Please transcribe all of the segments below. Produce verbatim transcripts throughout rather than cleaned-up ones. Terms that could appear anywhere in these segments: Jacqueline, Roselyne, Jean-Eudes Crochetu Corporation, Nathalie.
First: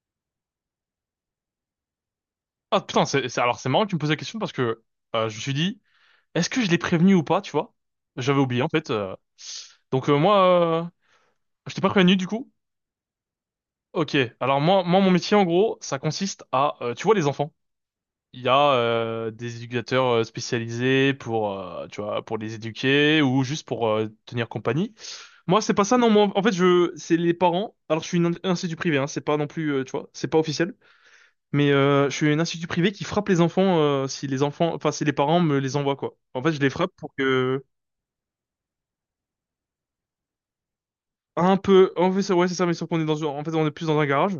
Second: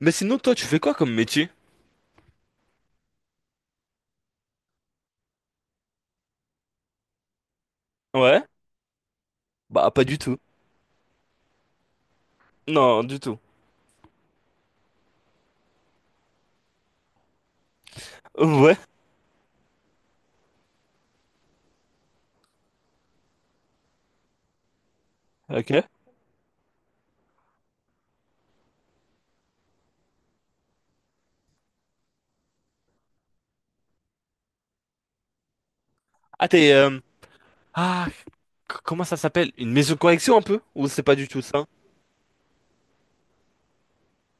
Mais sinon, toi, tu fais quoi comme métier? Ah putain, c'est, c'est- alors c'est marrant que tu me poses la question parce que euh, je me suis dit, est-ce que je l'ai prévenu ou pas, tu vois? J'avais Ouais? oublié en fait. euh. Bah, pas Donc euh, du tout. moi, euh, je t'ai pas prévenu du coup. Non, du tout. Ok, alors moi, moi mon métier en gros, ça consiste à, euh, tu vois les enfants, il y a Ouais, euh, des éducateurs euh, spécialisés pour, euh, tu vois, pour les éduquer ou juste pour euh, tenir compagnie. Moi c'est pas ok. ça, non, moi en fait je, c'est les parents. Alors je suis une in- institut privé, hein, c'est pas non plus, euh, tu vois, c'est pas officiel. Mais euh, je suis un institut privé qui frappe les enfants euh, si les enfants, enfin si les parents me les envoient quoi. En Ah, fait, je les t'es... frappe euh, pour que. Ah, c- comment ça s'appelle? Une maison de correction un peu? Ou c'est pas du tout Un ça? peu. En fait, c'est- ouais, c'est ça. Mais sauf qu'on est dans, en fait, on est plus dans un garage,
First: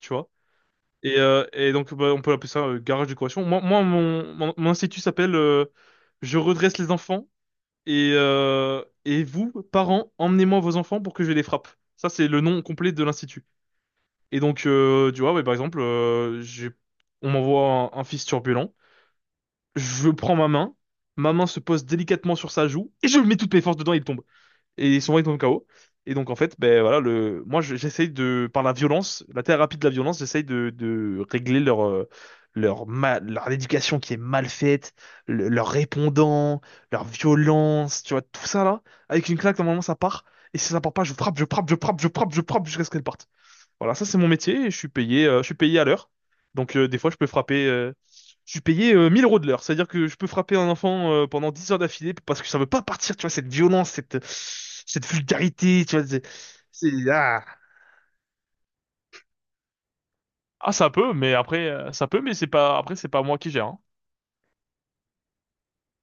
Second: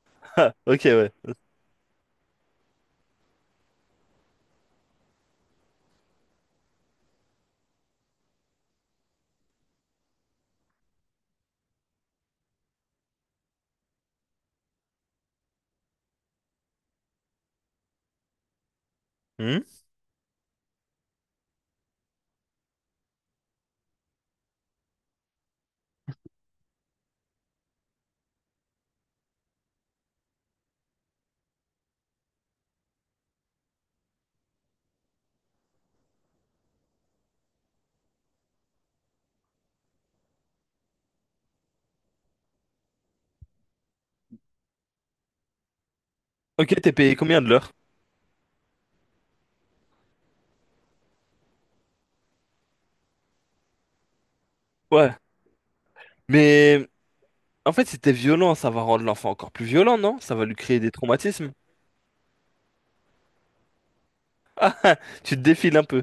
tu vois. Ah, ok, ouais. Et, euh, et donc, bah, on peut appeler ça euh, garage de correction. Moi, moi, mon, mon, mon institut s'appelle euh, Je redresse les enfants et euh, et vous, parents, emmenez-moi vos enfants pour que je les frappe. Ça, c'est le nom complet de l'institut. Et donc, euh, tu vois, ouais, par exemple, euh, j'ai, on m'envoie un, un fils turbulent. Hmm. Je prends ma main, ma main se pose délicatement sur sa joue, et je mets toutes mes forces dedans, et il tombe. Et son bras, il tombe K O. Et donc, en fait, ben voilà, le, moi, je- j'essaye de, par la violence, la thérapie de la violence, j'essaye de, de régler leur, euh, leur ma- leur éducation qui est mal faite, le- leur répondant, leur violence, tu vois, tout ça là. Avec une claque, normalement, ça part. Et si ça part pas, je frappe, je frappe, je frappe, je frappe, je frappe jusqu'à ce qu'elle parte. Voilà, ça c'est mon métier et je suis payé, euh, je suis payé à l'heure. Ok, Donc euh, t'es des fois payé je peux combien de frapper, l'heure? euh, je suis payé euh, mille euros de l'heure. C'est-à-dire que je peux frapper un enfant euh, pendant dix heures d'affilée parce que ça veut pas partir, tu vois, cette violence, cette, cette Ouais. vulgarité, tu vois. C'est, Mais c'est- Ah. en fait, c'était violent, ça va rendre l'enfant encore plus violent, non? Ça va lui Ah, créer ça des peut, mais traumatismes. après euh, ça peut, mais c'est pas, après c'est pas moi qui gère, hein. Tu te défiles un peu.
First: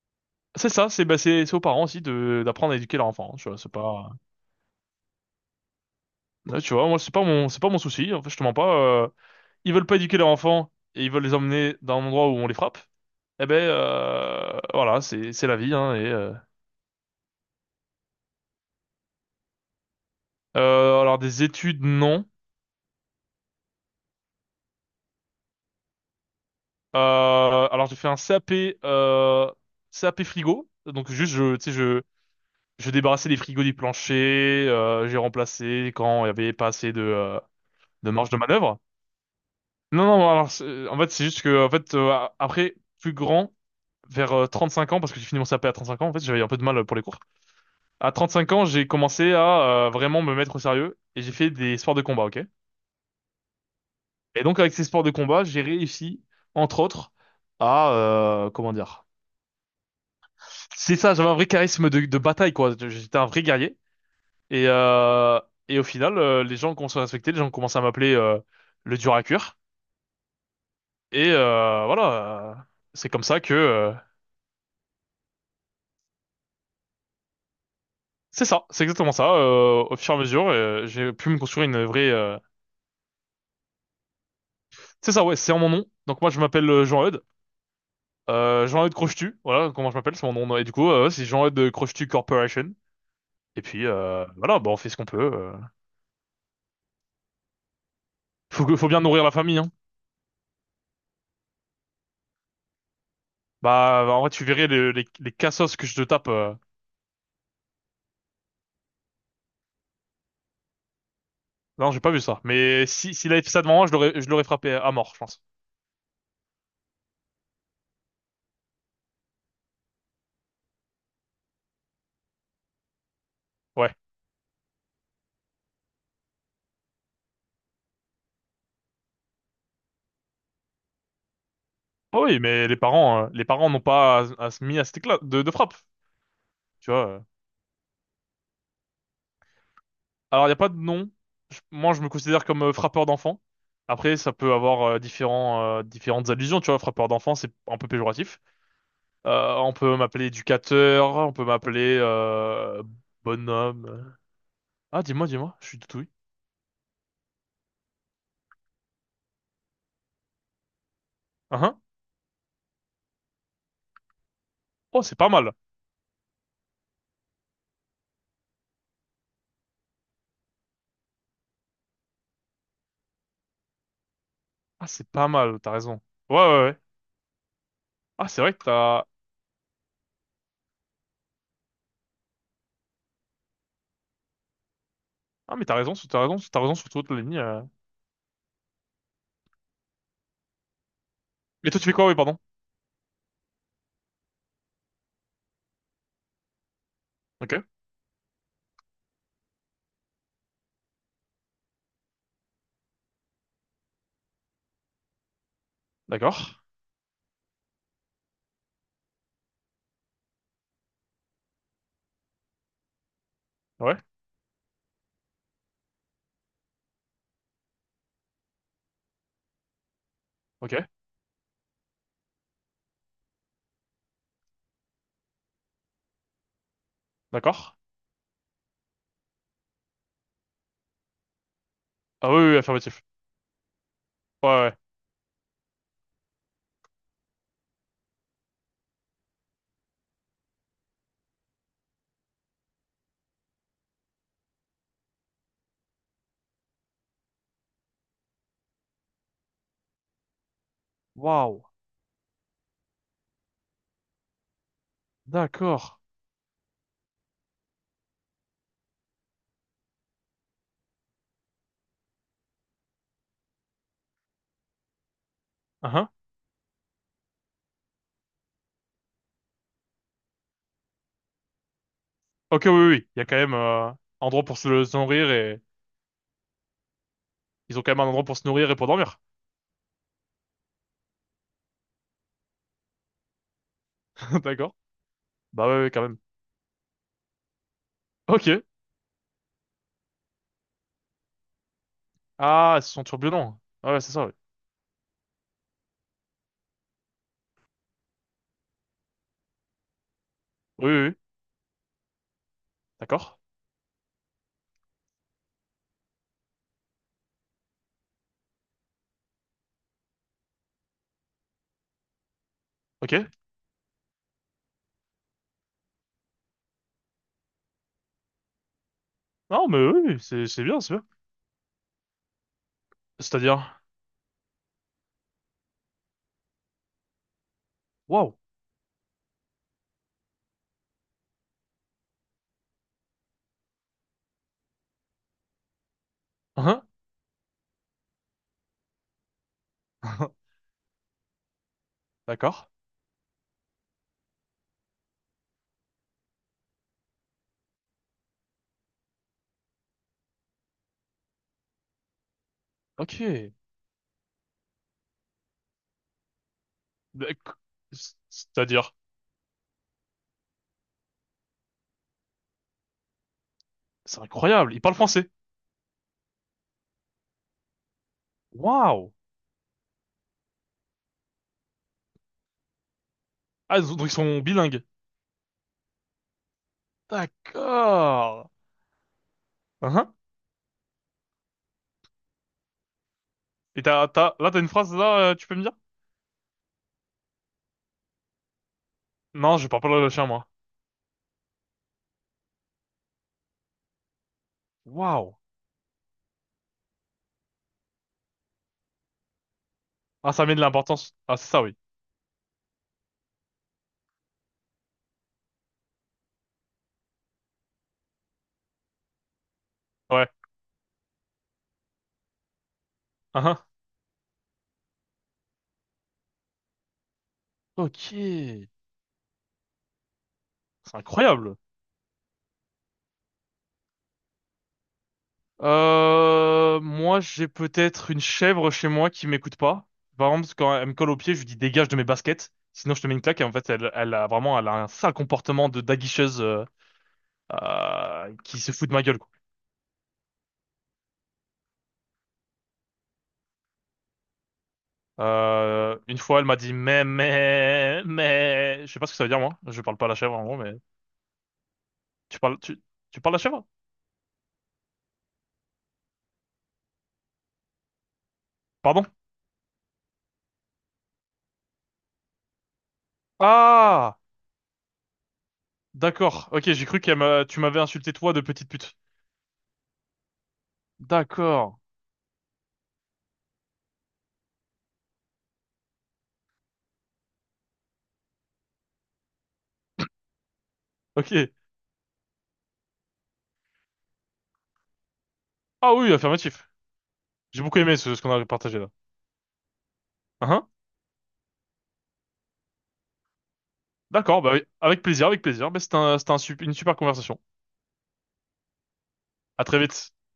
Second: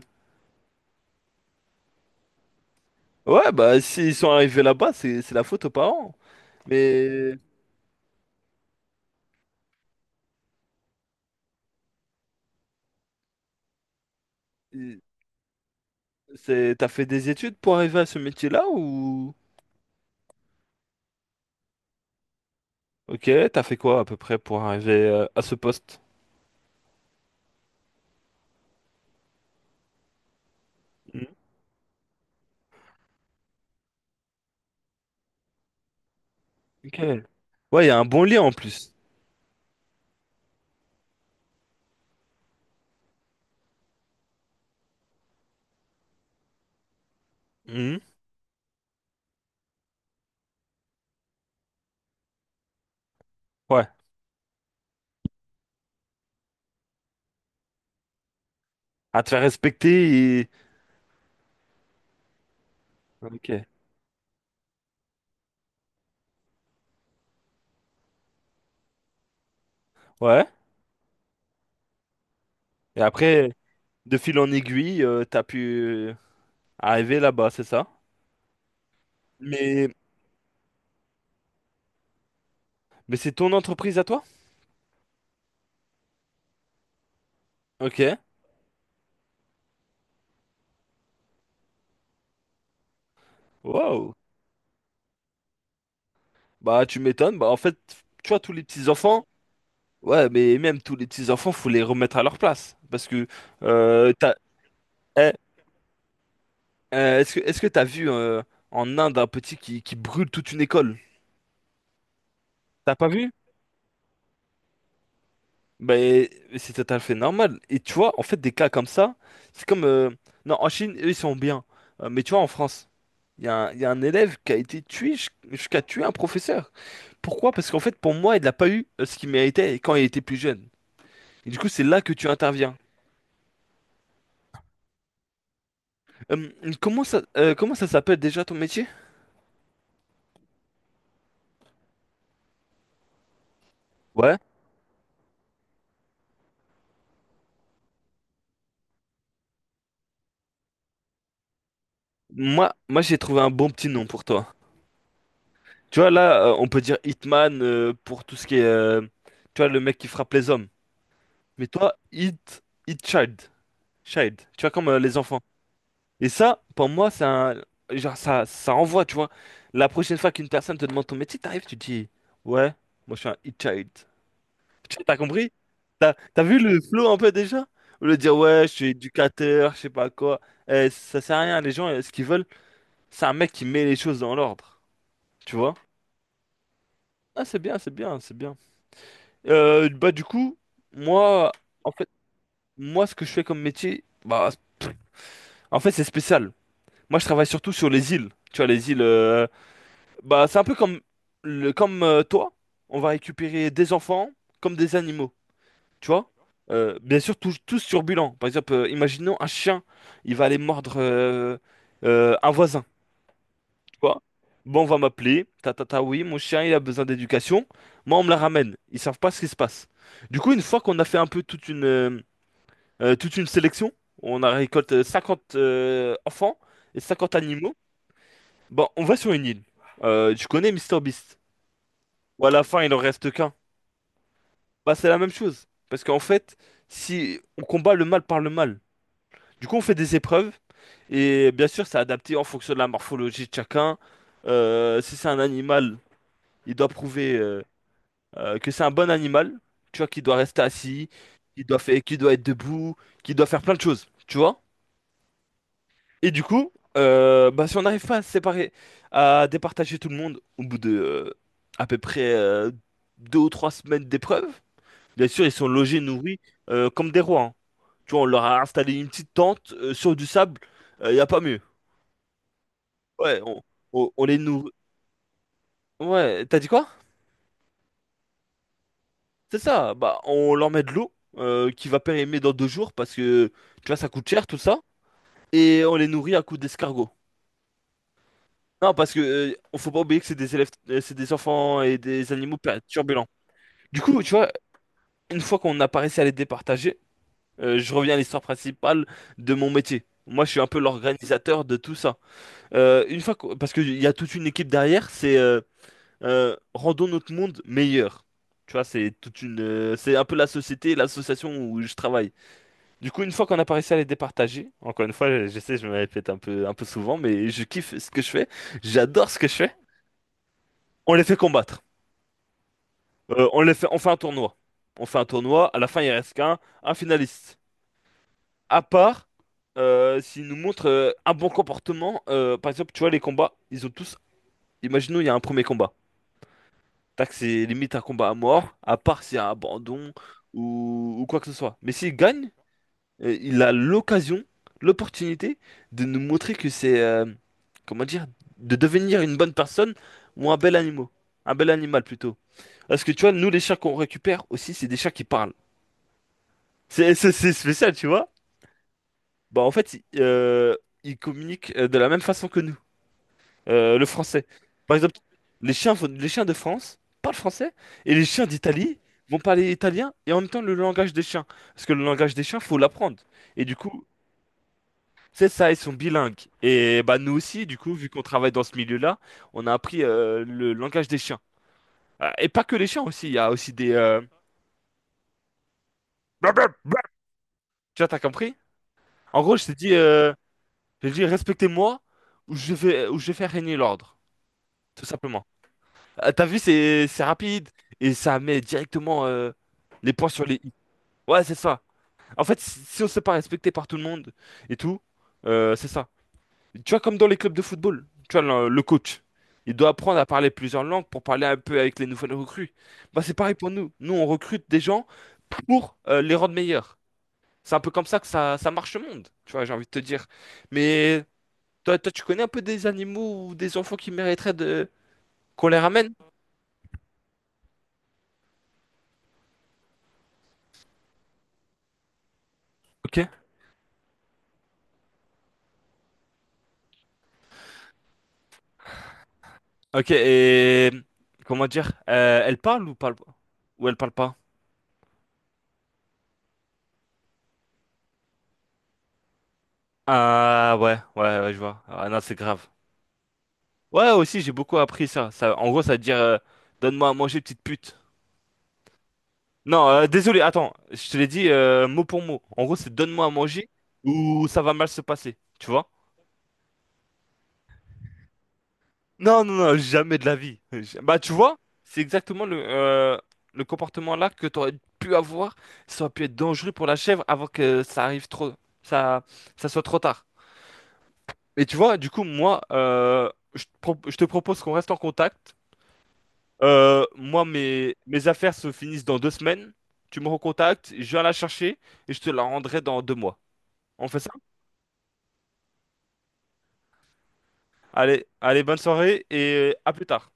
C'est ça, c'est bah, c'est c'est aux parents aussi de d'apprendre à éduquer leur enfant, hein, tu Ouais, vois, c'est bah, pas. s'ils sont arrivés là-bas, c'est c'est la faute aux parents. Ouais, tu Mais vois, moi c'est pas euh, mon c'est pas mon souci. En fait, je te mens pas. euh, Ils veulent pas éduquer leur enfant et ils veulent les emmener dans un endroit où on les frappe. Eh ben euh, voilà, c'est c'est la vie, hein. et euh, c'est t'as fait des études pour arriver à ce métier-là ou... euh, Alors des études non. Ok, t'as fait quoi à peu près pour arriver euh, à ce poste? Euh, alors j'ai fait un C A P euh, C A P frigo. Donc Mhm. juste je tu sais je je débarrassais les frigos du plancher, euh, j'ai remplacé quand il y avait pas assez Ok. de euh, Ouais, il y a un de bon marge de lien en manœuvre. plus. Non non, alors c'est- en fait c'est juste que en fait euh, après plus grand vers euh, trente-cinq ans parce que j'ai fini mon C A P à trente-cinq ans en fait, j'avais un peu de mal euh, pour les cours. Mhm. À trente-cinq ans, j'ai commencé à euh, vraiment me mettre au sérieux et j'ai fait des sports de combat, OK? Ouais. Et donc avec ces sports de combat, j'ai réussi, entre autres, à euh, comment dire. À te faire respecter et... C'est ça, j'avais un vrai charisme de, de bataille, quoi. J'étais un vrai Ok. guerrier. Et, euh, et au final, euh, les gens commencent à respecter, les gens commencent à m'appeler euh, le dur à cuire. Ouais. Et euh, voilà, euh, Et c'est comme ça après, que euh, de fil en aiguille, euh, t'as pu euh, arriver là-bas, c'est ça? c'est ça, c'est exactement ça. euh, Mais... Au fur et à mesure, euh, j'ai pu me construire une vraie. euh, Mais c'est ton entreprise à toi? C'est ça, ouais, c'est en mon nom. Donc moi, je m'appelle euh, Jean-Eudes. Ok. Euh, Jean-Eudes Crochetu, voilà comment je m'appelle, c'est mon nom. Et du coup, euh, ouais, c'est Jean-Eudes Crochetu Corporation. Et puis Wow. euh, voilà, bah on fait ce qu'on peut. euh. Bah, tu m'étonnes. Bah, en fait, tu vois, tous les Faut que, faut bien nourrir petits-enfants... la famille, hein. Ouais, mais même tous les petits-enfants, faut les remettre à leur place. Parce que... Bah Euh, en vrai t'as... tu verrais les, les, les eh, cassos que je te tape. euh. Euh, est-ce que est-ce que t'as vu euh, en Inde un petit qui, qui brûle toute une école? Non, j'ai pas vu ça. Mais T'as pas si vu? s'il avait fait ça devant moi, je l'aurais je l'aurais frappé à mort, je pense. Ben c'est tout à fait normal. Et tu vois, en fait, des cas comme ça, c'est comme euh, non en Chine eux ils sont bien. Euh, mais tu vois en France, il y a un, il y a Ouais. un élève qui a été tué jus- jusqu'à tuer un professeur. Pourquoi? Parce qu'en fait pour moi il n'a pas eu euh, ce qu'il méritait quand il était plus jeune. Et du coup c'est là que Oh tu oui, mais interviens. les parents euh, les parents n'ont pas à, à se mis à cet éclat de, de frappe, Euh, tu comment vois. euh. ça euh, comment ça s'appelle déjà ton métier? Alors il y a pas de nom. Je- moi je me considère comme euh, frappeur d'enfant. Après ça Ouais. peut avoir euh, différents euh, différentes allusions, tu vois. Frappeur d'enfant c'est un peu péjoratif. Euh, on peut m'appeler éducateur, on peut m'appeler Moi euh, moi j'ai trouvé un bon petit nom bonhomme. pour toi. Ah, dis-moi, dis-moi, je suis tout Tu oui. vois, là, euh, on peut dire Hitman euh, pour tout ce qui est. Euh, tu vois, le mec qui frappe les hommes. Ah, Mais hein. toi, Hit. Hit Child. Child. Tu vois, comme euh, Oh, les c'est pas enfants. mal. Et ça, pour moi, c'est un. Genre, ça, ça envoie, tu vois. La prochaine fois qu'une personne te demande ton métier, t'arrives, tu dis. Ouais, moi, je suis un Hit Child. Ah, Tu vois, c'est t'as pas compris? mal, t'as raison. T'as, Ouais, T'as vu ouais, ouais. le flow un peu déjà? Au lieu de Ah, dire, c'est vrai ouais, que je suis t'as. éducateur, je sais pas quoi. Eh, ça sert à rien, les gens, euh, ce qu'ils veulent, c'est un mec qui met les choses dans l'ordre. Tu Ah, mais vois? t'as raison, sur- t'as raison, sur- t'as raison sur toute la ligne. Ah, c'est euh. bien, c'est bien, c'est bien. Euh, bah du coup, moi, Mais toi, tu en fais fait, quoi? Oui, pardon. moi ce que je fais comme métier, bah pff, en fait c'est spécial. Moi je travaille Ok, surtout sur les îles. Tu vois les îles, euh, bah c'est un peu comme le, comme euh, toi. On va récupérer des enfants comme des animaux. Tu vois? d'accord. Euh, bien sûr tous, tous turbulents. Par exemple, euh, imaginons un chien, il va aller mordre euh, euh, un voisin. Ouais, Tu vois? Bon, on va m'appeler. Tata, Ta ta ta, oui, mon chien il a besoin d'éducation. Moi on me la ramène. Ils savent pas ce qui se passe. Du coup, une ok, fois qu'on a fait un peu toute une euh, euh, toute une sélection. On a récolté cinquante euh, enfants et cinquante animaux. d'accord. Bon, on va sur une île. Euh, tu connais Mister Beast? Ah oui, Ou oui, à oui, la fin, il en affirmatif. reste qu'un. Ouais, ouais. Bah, c'est la même chose. Parce qu'en fait, si on combat le mal par le mal, du coup, on fait des épreuves. Et bien sûr, c'est adapté en fonction de la morphologie de chacun. Euh, si c'est un animal, il doit prouver euh, euh, que c'est un bon animal. Tu vois, qu'il doit rester assis, Waouh, qu'il doit faire, qu'il doit être debout, qu'il doit faire plein de choses. Tu vois? d'accord. Et du coup, euh, bah, si on n'arrive pas à se séparer, à départager tout le monde au bout de euh, à peu près euh, deux ou trois semaines d'épreuve, bien sûr, ils sont Ah, logés, hein. nourris euh, comme des rois. Hein. Tu vois, on leur a installé une petite tente euh, sur du sable, il n'y a pas mieux. Ok, oui, oui, oui. Il y a quand Ouais, même on, euh, un on- on les endroit pour nourrit. se se nourrir et. Ouais, t'as dit quoi? Ils ont quand même un endroit pour se nourrir et pour dormir. C'est ça, bah, on leur met de l'eau euh, qui va périmer dans deux jours parce que, tu vois, ça coûte cher tout D'accord. ça. Bah ouais, Et ouais, on quand les même. nourrit à coups d'escargot. Ok. Non, parce que euh, on faut pas oublier que c'est des élèves, euh, c'est des enfants et des animaux Ah, per- ils sont turbulents. turbulents. Ouais, ouais, Du c'est coup, ça, tu oui. vois, une fois qu'on a réussi à les départager, euh, je reviens à l'histoire principale de mon métier. Moi, je suis un peu Oui, oui, oui. l'organisateur de tout ça. Euh, une fois D'accord. qu'on- parce qu'il y a toute une équipe derrière, c'est euh, euh, rendons notre monde meilleur. Tu vois, c'est toute une, euh, c'est un peu la société, et l'association où je travaille. Du Ok. coup, une fois qu'on a réussi à les départager, encore une fois, je sais, je me répète un peu, un peu souvent, mais je kiffe ce que je fais, j'adore ce que je Non, fais. mais oui, oui, c'est c'est bien, c'est bien. On les fait combattre. Euh, on les C'est-à-dire. fait, on fait un tournoi. On fait un tournoi, à la fin il reste qu'un un finaliste. Wow. À part euh, s'il nous montre euh, un bon comportement, euh, par exemple, tu vois, les combats, ils ont tous. Imaginons, il y a un premier combat. Hein? Tac, c'est limite un combat à mort, à part s'il y a un abandon ou, ou quoi que ce soit. Mais s'il gagne, D'accord. euh, il a l'occasion, l'opportunité de nous montrer que c'est. Euh, comment dire? De devenir une bonne personne ou un bel animal. Un bel animal plutôt. Parce que tu vois, nous, Ok. les chats qu'on récupère aussi, c'est des chats qui parlent. C'est Bah, c'est- c'est spécial, tu c- vois? C'est-à-dire, Bah, en fait, ils euh, ils communiquent euh, de la même façon que nous, euh, le c'est français. incroyable. Ils parlent Par exemple, français. les chiens, font- les chiens de France parlent français et les chiens d'Italie Waouh. vont parler italien et en même temps le langage des chiens. Parce que le langage des chiens, faut l'apprendre. Et du Ah, donc coup, ils sont bilingues. c'est ça, ils sont bilingues. Et bah, nous aussi, du coup, vu qu'on D'accord. travaille dans ce milieu-là, on a appris Hein? euh, le langage des chiens. Euh, Et pas que les chiens aussi, il y a aussi Et des. t'as, euh, t'as, là, t'as une phrase, là, euh, tu peux me dire? blablabla. Tu vois, t'as compris? En gros, Non, je je t'ai parle pas dit. le chien, euh, moi. J'ai dit respectez-moi ou je vais ou je vais faire régner l'ordre, tout Waouh. simplement. Ah, t'as vu, c'est c'est rapide et ça met directement euh, les points Ah, sur ça met de les i. l'importance. Ah, Ouais, c'est c'est ça, oui. ça. En fait, si si on se fait pas respecter par tout le monde et tout, euh, c'est ça. Tu vois, comme dans les clubs de football, tu vois, le, le coach, il doit apprendre à Ouais. parler plusieurs langues pour parler un peu avec les nouvelles recrues. Bah, c'est pareil Hein? pour nous. Nous, on recrute des gens pour euh, les rendre meilleurs. C'est un peu Ok. comme ça que ça, C'est ça marche le monde, tu vois, j'ai envie de te dire. Mais incroyable. toi, toi, tu connais un peu des animaux ou des enfants qui mériteraient de qu'on les ramène? Euh, moi, j'ai peut-être une chèvre chez moi qui m'écoute pas. Par exemple, quand elle me colle au pied, je lui dis dégage de mes baskets, sinon je te mets une Ok. claque. Et en fait, elle, elle a vraiment, elle a un sale comportement de daguicheuse euh, euh, qui se fout de ma gueule, quoi. Ok, et comment dire? Euh, elle parle ou parle pas? Ou elle parle pas? Euh, une fois, elle m'a dit mais mais mais, je sais pas ce que ça veut dire moi. Je parle pas la chèvre en gros, mais Ah ouais, ouais, ouais, je vois. Ah non, c'est tu parles grave. tu tu parles la chèvre? Ouais, aussi, j'ai beaucoup appris ça. Ça, en gros, ça veut dire euh, donne-moi à manger, petite pute. Pardon? Non, euh, désolé, attends, je te l'ai dit euh, mot pour mot. En gros, c'est donne-moi à manger Ah, ou ça va mal se passer, tu vois? d'accord. Ok, j'ai cru qu'elle m'a, tu m'avais insulté toi de petite pute. Non, non, non, jamais de la vie. Ja- Bah, tu vois, D'accord. c'est exactement le, euh, le comportement là que t'aurais pu avoir. Ça aurait pu être dangereux pour la chèvre avant que ça arrive trop, ça, ça soit trop tard. Ok. Et tu vois, du coup, moi, euh, je te pro- je te propose qu'on reste en contact. Ah oui, affirmatif. Euh, moi, J'ai beaucoup mes, aimé ce, ce mes qu'on a affaires se partagé là. finissent dans deux semaines. Tu me Hein? recontactes, je viens la chercher et je te la rendrai dans deux mois. On fait ça? D'accord, bah oui, avec plaisir, avec plaisir. Bah, c'était un, c'était un sup- une super conversation. Allez, allez, bonne soirée À et très à plus vite. tard.